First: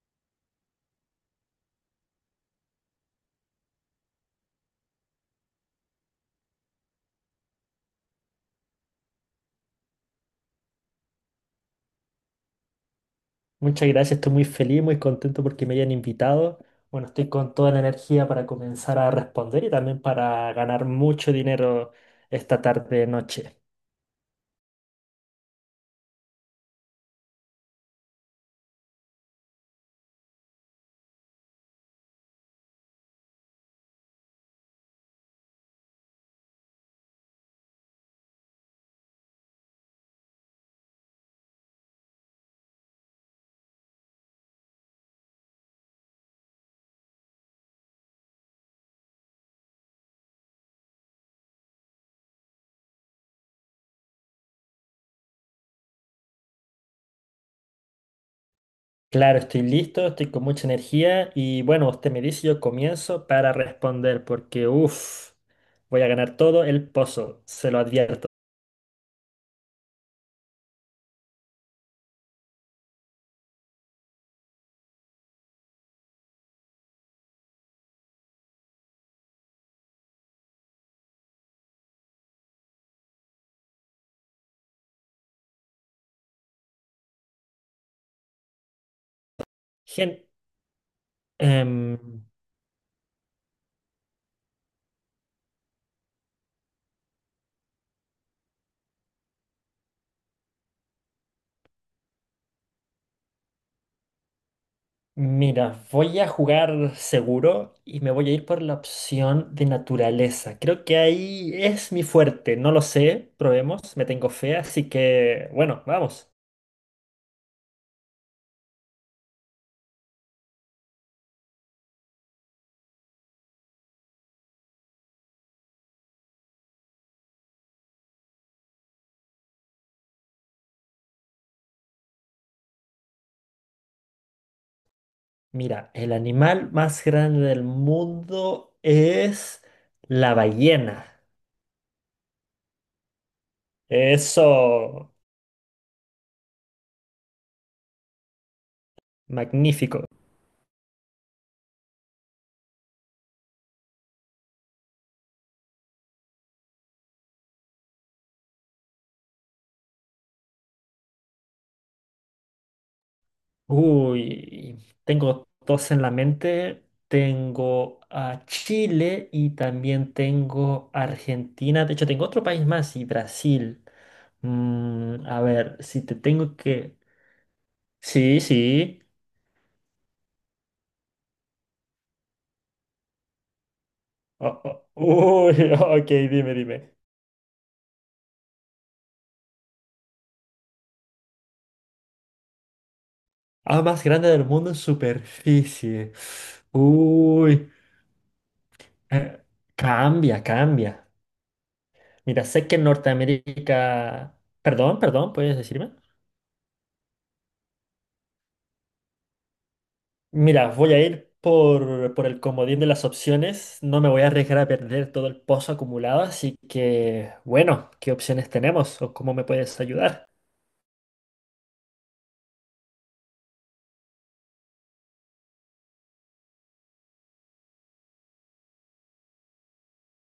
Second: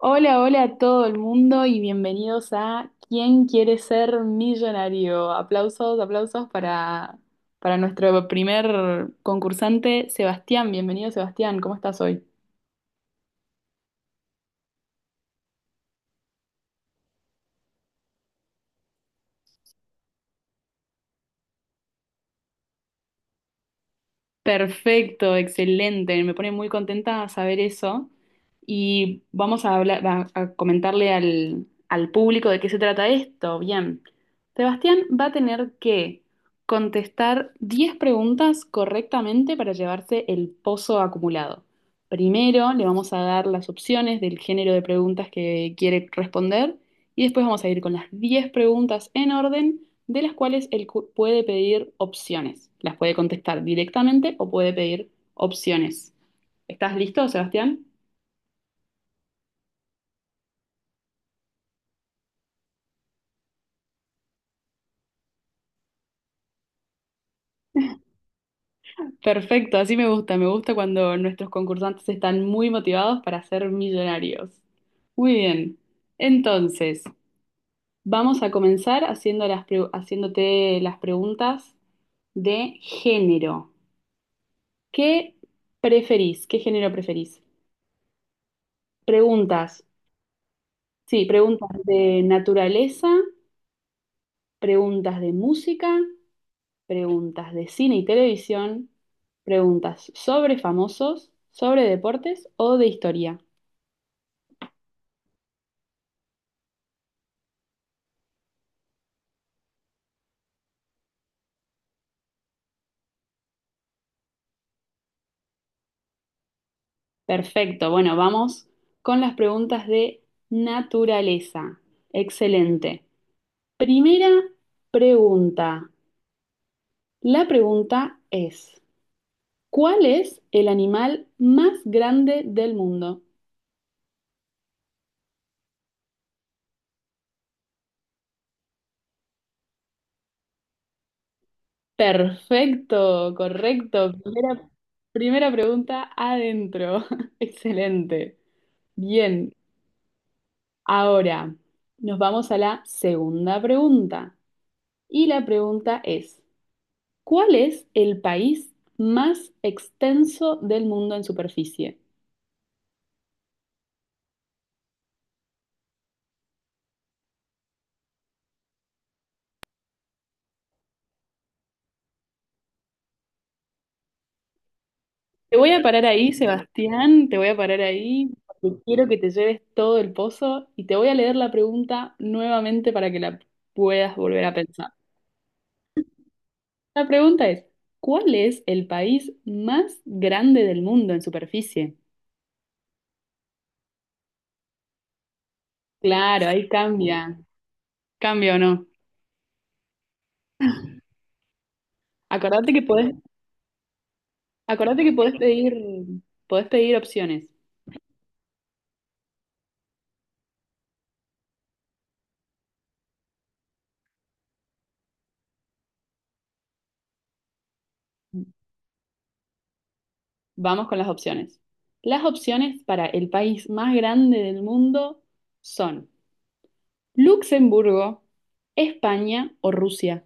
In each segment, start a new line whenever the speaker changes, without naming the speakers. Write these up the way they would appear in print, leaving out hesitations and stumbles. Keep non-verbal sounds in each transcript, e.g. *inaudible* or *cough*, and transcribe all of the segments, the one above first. Hola, hola a todo el mundo y bienvenidos a ¿Quién quiere ser millonario? Aplausos, aplausos para nuestro primer concursante, Sebastián. Bienvenido, Sebastián. ¿Cómo estás hoy?
Muchas gracias, estoy muy feliz, muy contento porque me hayan invitado. Bueno, estoy con toda la energía para comenzar a responder y también para ganar mucho dinero esta tarde noche.
Perfecto, excelente. Me pone muy contenta saber eso. Y vamos a hablar, a comentarle al público de qué se trata esto. Bien. Sebastián va a tener que contestar 10 preguntas correctamente para llevarse el pozo acumulado. Primero le vamos a dar las opciones del género de preguntas que quiere responder y después vamos a ir con las 10 preguntas en orden de las cuales él puede pedir opciones. Las puede contestar directamente o puede pedir opciones. ¿Estás listo, Sebastián?
Claro, estoy listo, estoy con mucha energía y bueno, usted me dice, yo comienzo para responder porque uff, voy a ganar todo el pozo, se lo advierto.
Perfecto, así me gusta. Me gusta cuando nuestros concursantes están muy motivados para ser millonarios. Muy bien. Entonces, vamos a comenzar haciendo haciéndote las preguntas de género. ¿Qué preferís? ¿Qué género preferís? Preguntas,
Gen-
sí, preguntas de
em,
naturaleza, preguntas de música preguntas de cine y televisión, preguntas sobre famosos, sobre deportes o de historia.
Mira, voy a jugar seguro y me voy a ir por la opción de naturaleza. Creo que ahí es mi fuerte, no lo sé, probemos, me tengo fe, así que bueno, vamos.
Perfecto, bueno, vamos con las preguntas de naturaleza. Excelente. Primera pregunta. La pregunta es, ¿cuál es el animal más grande del mundo?
Mira, el animal más grande del mundo es la ballena.
Perfecto, correcto. Primera,
Eso,
primera pregunta adentro. *laughs* Excelente. Bien.
magnífico.
Ahora, nos vamos a la segunda pregunta. Y la pregunta es, ¿cuál es el país más extenso del mundo en superficie?
Uy, tengo dos en la mente. Tengo a Chile y también tengo Argentina. De hecho, tengo otro país más y Brasil. A
Te voy
ver,
a
si
parar
te
ahí,
tengo que...
Sebastián, te voy a parar ahí,
Sí,
porque
sí.
quiero que te lleves todo el pozo y te voy a leer la pregunta nuevamente para que la puedas volver a pensar.
Uy, *laughs* ok, dime, dime.
La pregunta es, ¿cuál es el país más grande del mundo en superficie?
Ah, más grande del mundo en superficie.
Claro, ahí cambia,
Uy,
cambia o no.
eh, cambia, cambia. Mira, sé
Acordate
que
que podés
Norteamérica... Perdón,
Acordate que
perdón, ¿puedes decirme?
podés pedir opciones.
Mira, voy a ir por el comodín de las opciones. No me voy a arriesgar a perder todo el pozo acumulado, así que, bueno, ¿qué opciones tenemos o cómo me puedes ayudar?
Vamos con las opciones. Las opciones para el país más grande del mundo son Luxemburgo, España o Rusia.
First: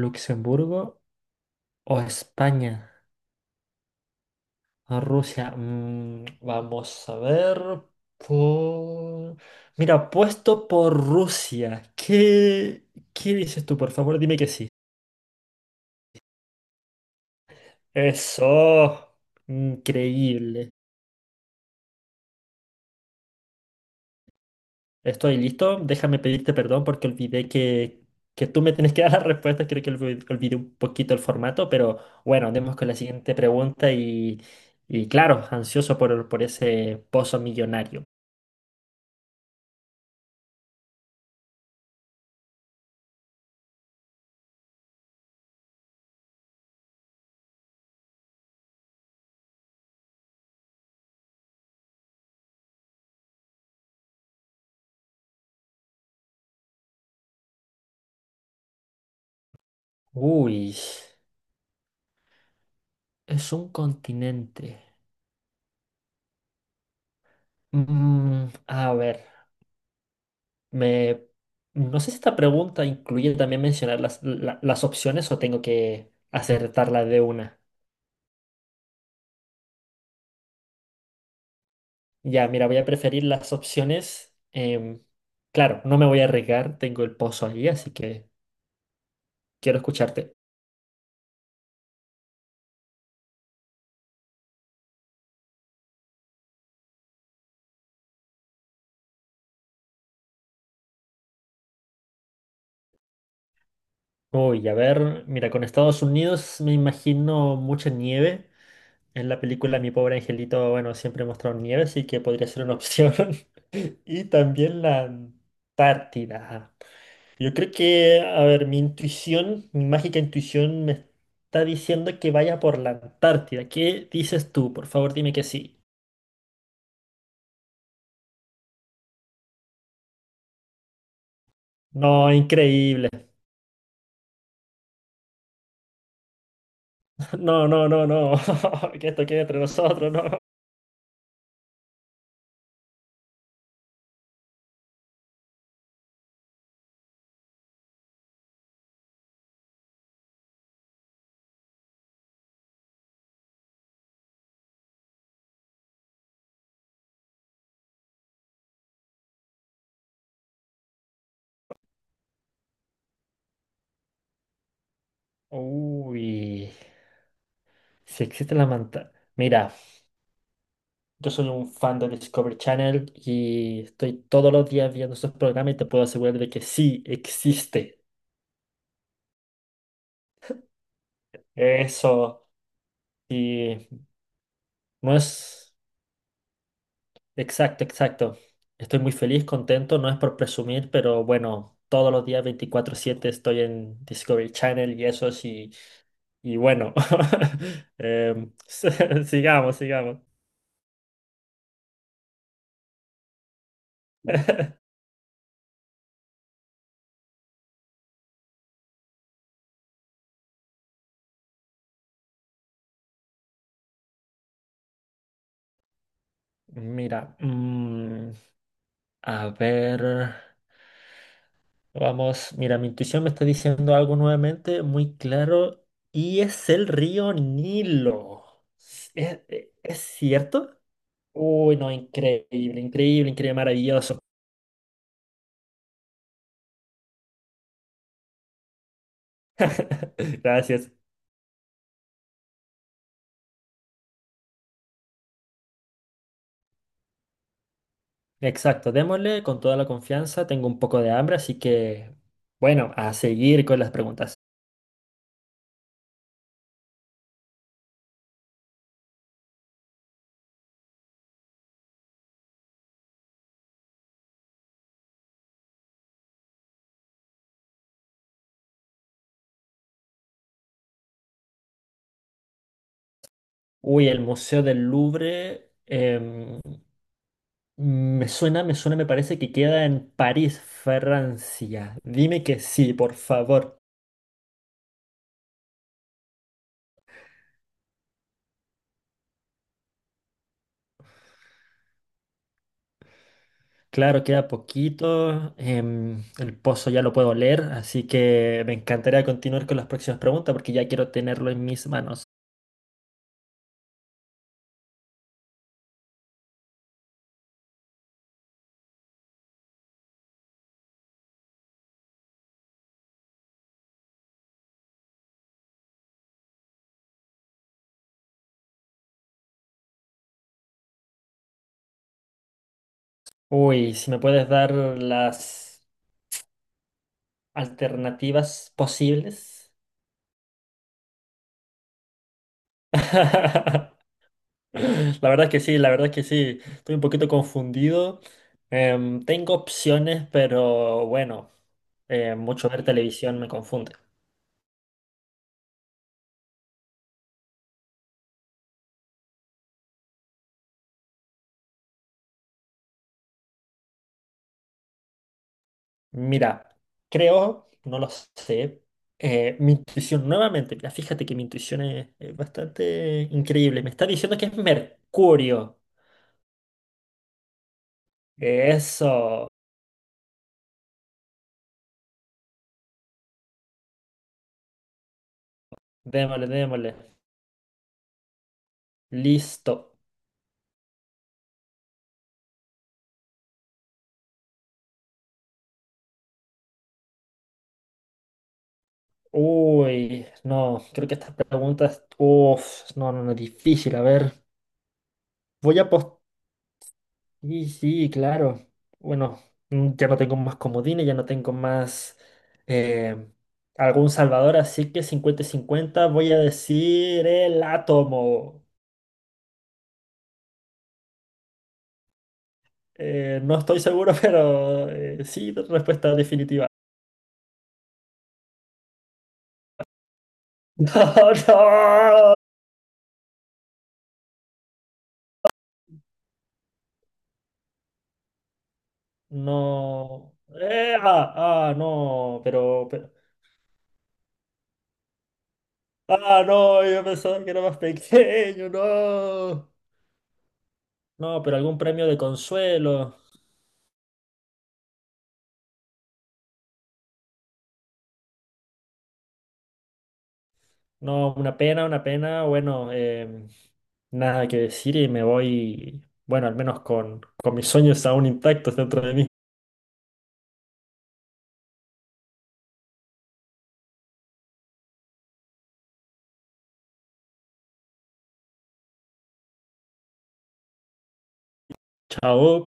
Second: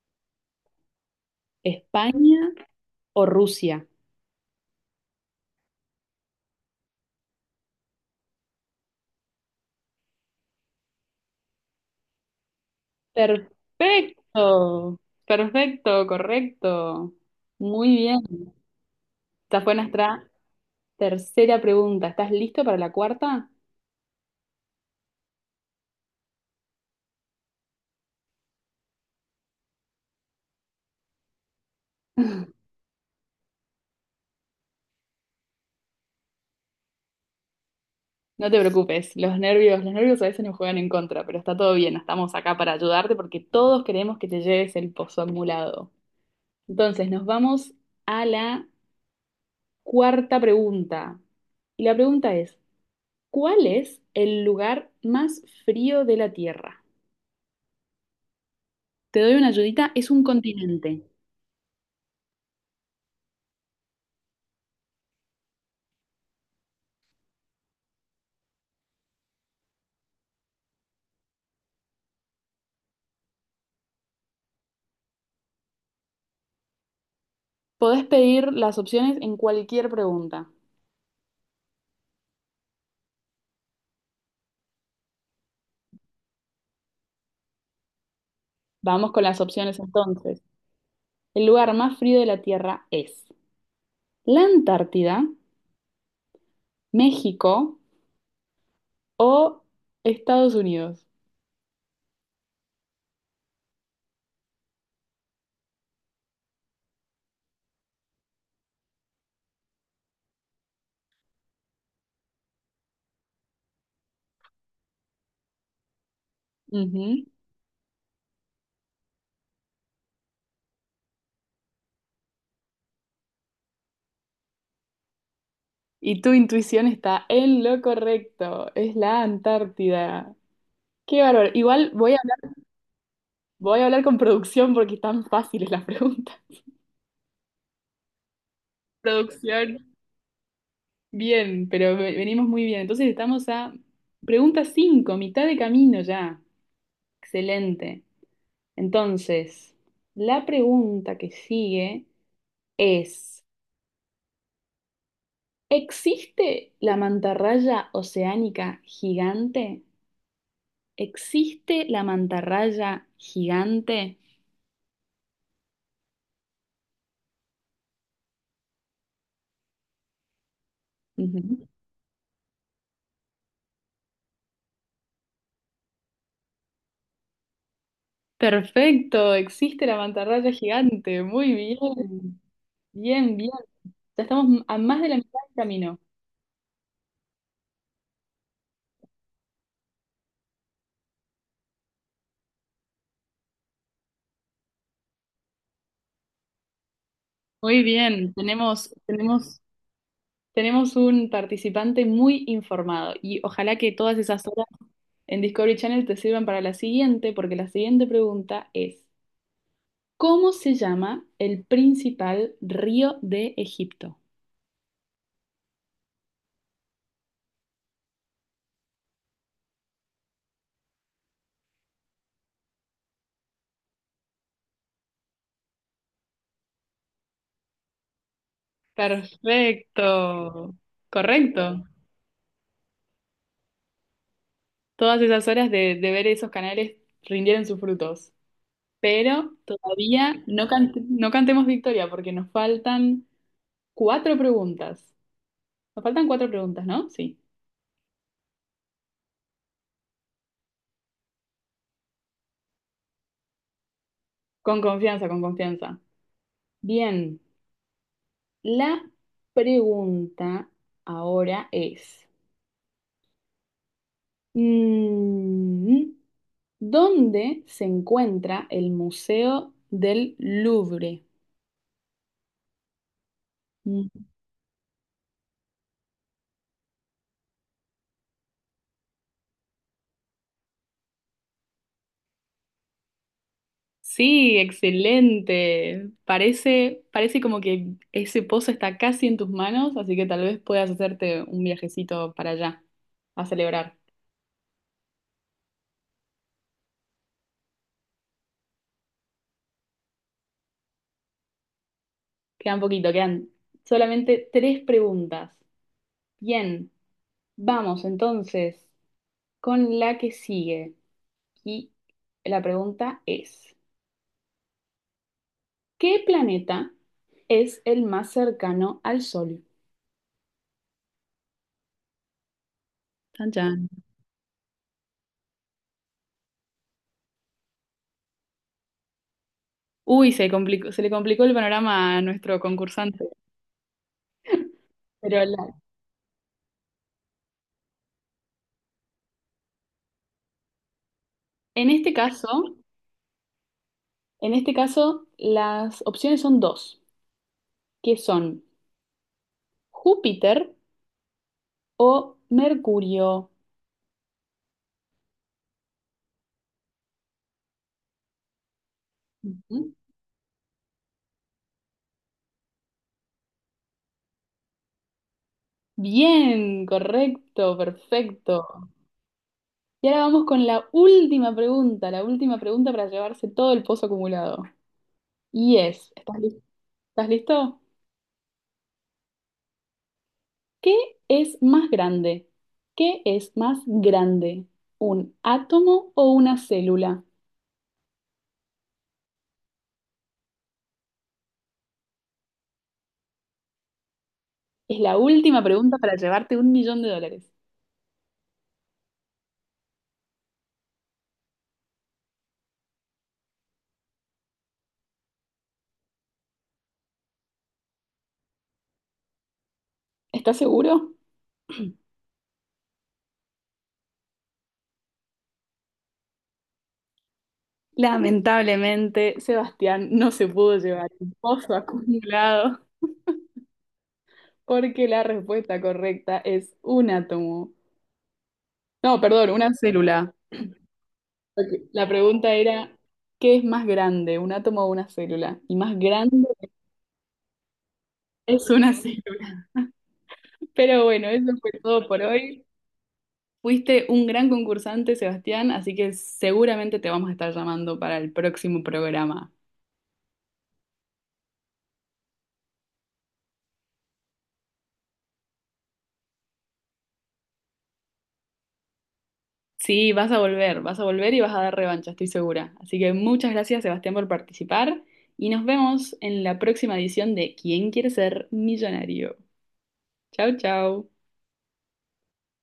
¿Luxemburgo o
España
España
o Rusia.
o Rusia? Mm, vamos a ver. Por... Mira, apuesto por Rusia. ¿Qué dices tú? Por favor, dime que sí.
Perfecto, perfecto, correcto. Muy bien.
Eso.
Esta fue nuestra
Increíble.
tercera pregunta. ¿Estás listo para la cuarta?
Estoy listo, déjame pedirte perdón porque olvidé que tú me tienes que *laughs* dar las respuestas, creo que olvi- olvidé un poquito el formato, pero bueno,
*laughs*
andemos con la siguiente pregunta y claro, ansioso por ese pozo millonario.
No te preocupes, los nervios a veces nos juegan en contra, pero está todo bien, estamos acá para ayudarte porque todos queremos que te lleves el pozo acumulado. Entonces, nos vamos a la cuarta pregunta. Y la pregunta es, ¿cuál es el lugar más frío de la Tierra? Te doy una ayudita, es un
Uy,
continente.
es un continente. A ver, me, no sé si esta pregunta incluye también mencionar las opciones o tengo que acertarla de una.
Podés pedir las opciones en cualquier pregunta.
Ya, mira, voy a preferir las opciones. Claro, no me voy a arriesgar, tengo el pozo allí, así que
Vamos con las
quiero
opciones
escucharte.
entonces. El lugar más frío de la Tierra es la Antártida, México, o Estados Unidos.
Uy, a ver, mira, con Estados Unidos me imagino mucha nieve. En la película Mi pobre angelito, bueno, siempre he mostrado nieve, así que podría ser una opción. *laughs* Y también la Antártida.
Ujú.
Yo creo que, a ver, mi intuición, mi mágica intuición me está diciendo que vaya por la Antártida. ¿Qué dices tú? Por favor, dime que sí.
Y tu intuición está en lo correcto, es la Antártida. Qué bárbaro. Igual
No, increíble.
voy a hablar con producción porque están fáciles las preguntas. *laughs*
No, no, no, no. *laughs* Que esto quede entre
Producción,
nosotros, no.
bien, pero venimos muy bien. Entonces estamos a pregunta cinco, mitad de camino ya. Excelente. Entonces, la pregunta que sigue es, ¿existe la mantarraya oceánica gigante? ¿Existe la mantarraya gigante?
Uy, si existe la manta. Mira, yo soy un
Ujú.
fan de Discovery Channel y estoy todos los días viendo esos programas y te puedo asegurar de que sí existe.
Perfecto, existe la mantarraya gigante. Muy bien,
Eso,
bien, bien.
y
Ya estamos a más de
no
la mitad del
es.
camino.
Exacto, exacto. Estoy muy feliz, contento, no es por presumir, pero bueno, todos los días 24/7 estoy en Discovery Channel y eso sí, y bueno,
Muy
*laughs*
bien,
em,
tenemos,
*laughs*
tenemos,
sigamos, sigamos.
tenemos un participante muy informado y ojalá que todas esas horas en Discovery Channel te sirvan para la siguiente, porque la siguiente pregunta es, ¿cómo se llama el principal río de Egipto?
Mira, a ver, vamos, mira, mi intuición me está diciendo algo nuevamente muy claro y es el río Nilo. Es cierto?
Perfecto,
Uy,
correcto.
no, increíble, increíble, increíble, maravilloso.
Todas esas horas de ver esos canales rindieron sus frutos, pero
*laughs*
todavía no,
Gracias.
no cantemos victoria porque nos faltan cuatro preguntas. Nos faltan cuatro preguntas, ¿no? Sí.
Exacto, démosle con toda la confianza. Tengo un poco de hambre, así que, bueno, a seguir con las preguntas.
Con confianza, con confianza. Bien, la pregunta ahora es, mm, ¿dónde se encuentra el Museo del Louvre?
Uy, el
Mm.
Museo del Louvre, me suena, me suena, me parece que queda en París, Francia. Dime que sí, por favor.
Sí, excelente. Parece, parece como que ese pozo está casi en tus manos, así que tal vez puedas hacerte un viajecito para allá a celebrar.
Claro, queda poquito. El pozo ya lo puedo leer, así que me encantaría continuar con las próximas preguntas porque ya quiero tenerlo en mis manos.
Quedan poquito, quedan solamente tres preguntas. Bien, vamos entonces con la que sigue. Y la pregunta es, ¿qué planeta es el más cercano al Sol? Chan, chan.
Uy, si me puedes dar las alternativas posibles.
Uy, se le complicó el panorama a nuestro concursante.
*laughs* La verdad
Pero
es que sí,
la-
la verdad es que sí. Estoy un poquito confundido. Tengo opciones, pero bueno,
en este
mucho
caso...
ver televisión me confunde.
En este caso, las opciones son dos, que son Júpiter o Mercurio.
Mira, creo, no lo sé, mi
Ujú.
intuición nuevamente, mira, fíjate que mi intuición es bastante increíble. Me está diciendo que es Mercurio.
Bien, correcto, perfecto.
Eso,
Y ahora vamos con la última pregunta para llevarse todo el pozo acumulado. Y es,
démosle, démosle.
¿estás listo?
Listo.
¿Qué es más grande? ¿Qué es más grande? ¿Un átomo o una célula?
Uy, no, creo que estas preguntas, uff, no, no, no, difícil, a ver.
Es la última
Voy a
pregunta
post...
para llevarte un millón de dólares.
Y sí, claro. Bueno, ya no tengo más comodines, ya no tengo más eh, algún salvador, así que cincuenta y 50 voy a decir el átomo.
¿Estás seguro?
No estoy seguro, *laughs* pero sí, respuesta definitiva. *laughs*
Lamentablemente, Sebastián no se pudo llevar
No,
el pozo
no.
acumulado porque la respuesta correcta es un átomo. No, perdón, una
No.
célula.
Ah,
Ok.
ah,
La
no,
pregunta
pero,
era,
pero.
¿qué es más grande, un átomo o una célula? Y más
Ah,
grande
no, yo pensaba que era más pequeño,
es una *laughs*
no.
célula. Pero bueno,
No,
eso
pero
fue
algún premio
todo
de
por hoy.
consuelo.
Fuiste un gran concursante, Sebastián, así que seguramente te vamos a estar llamando para el próximo programa.
No, una pena, una pena. Bueno, nada que decir y me voy, bueno, al menos con mis sueños aún intactos dentro de mí.
Sí, vas a volver y vas a dar revancha, estoy segura. Así que muchas gracias, Sebastián, por participar y nos vemos en la próxima edición de ¿Quién quiere ser millonario? Chau, chau.
Chao.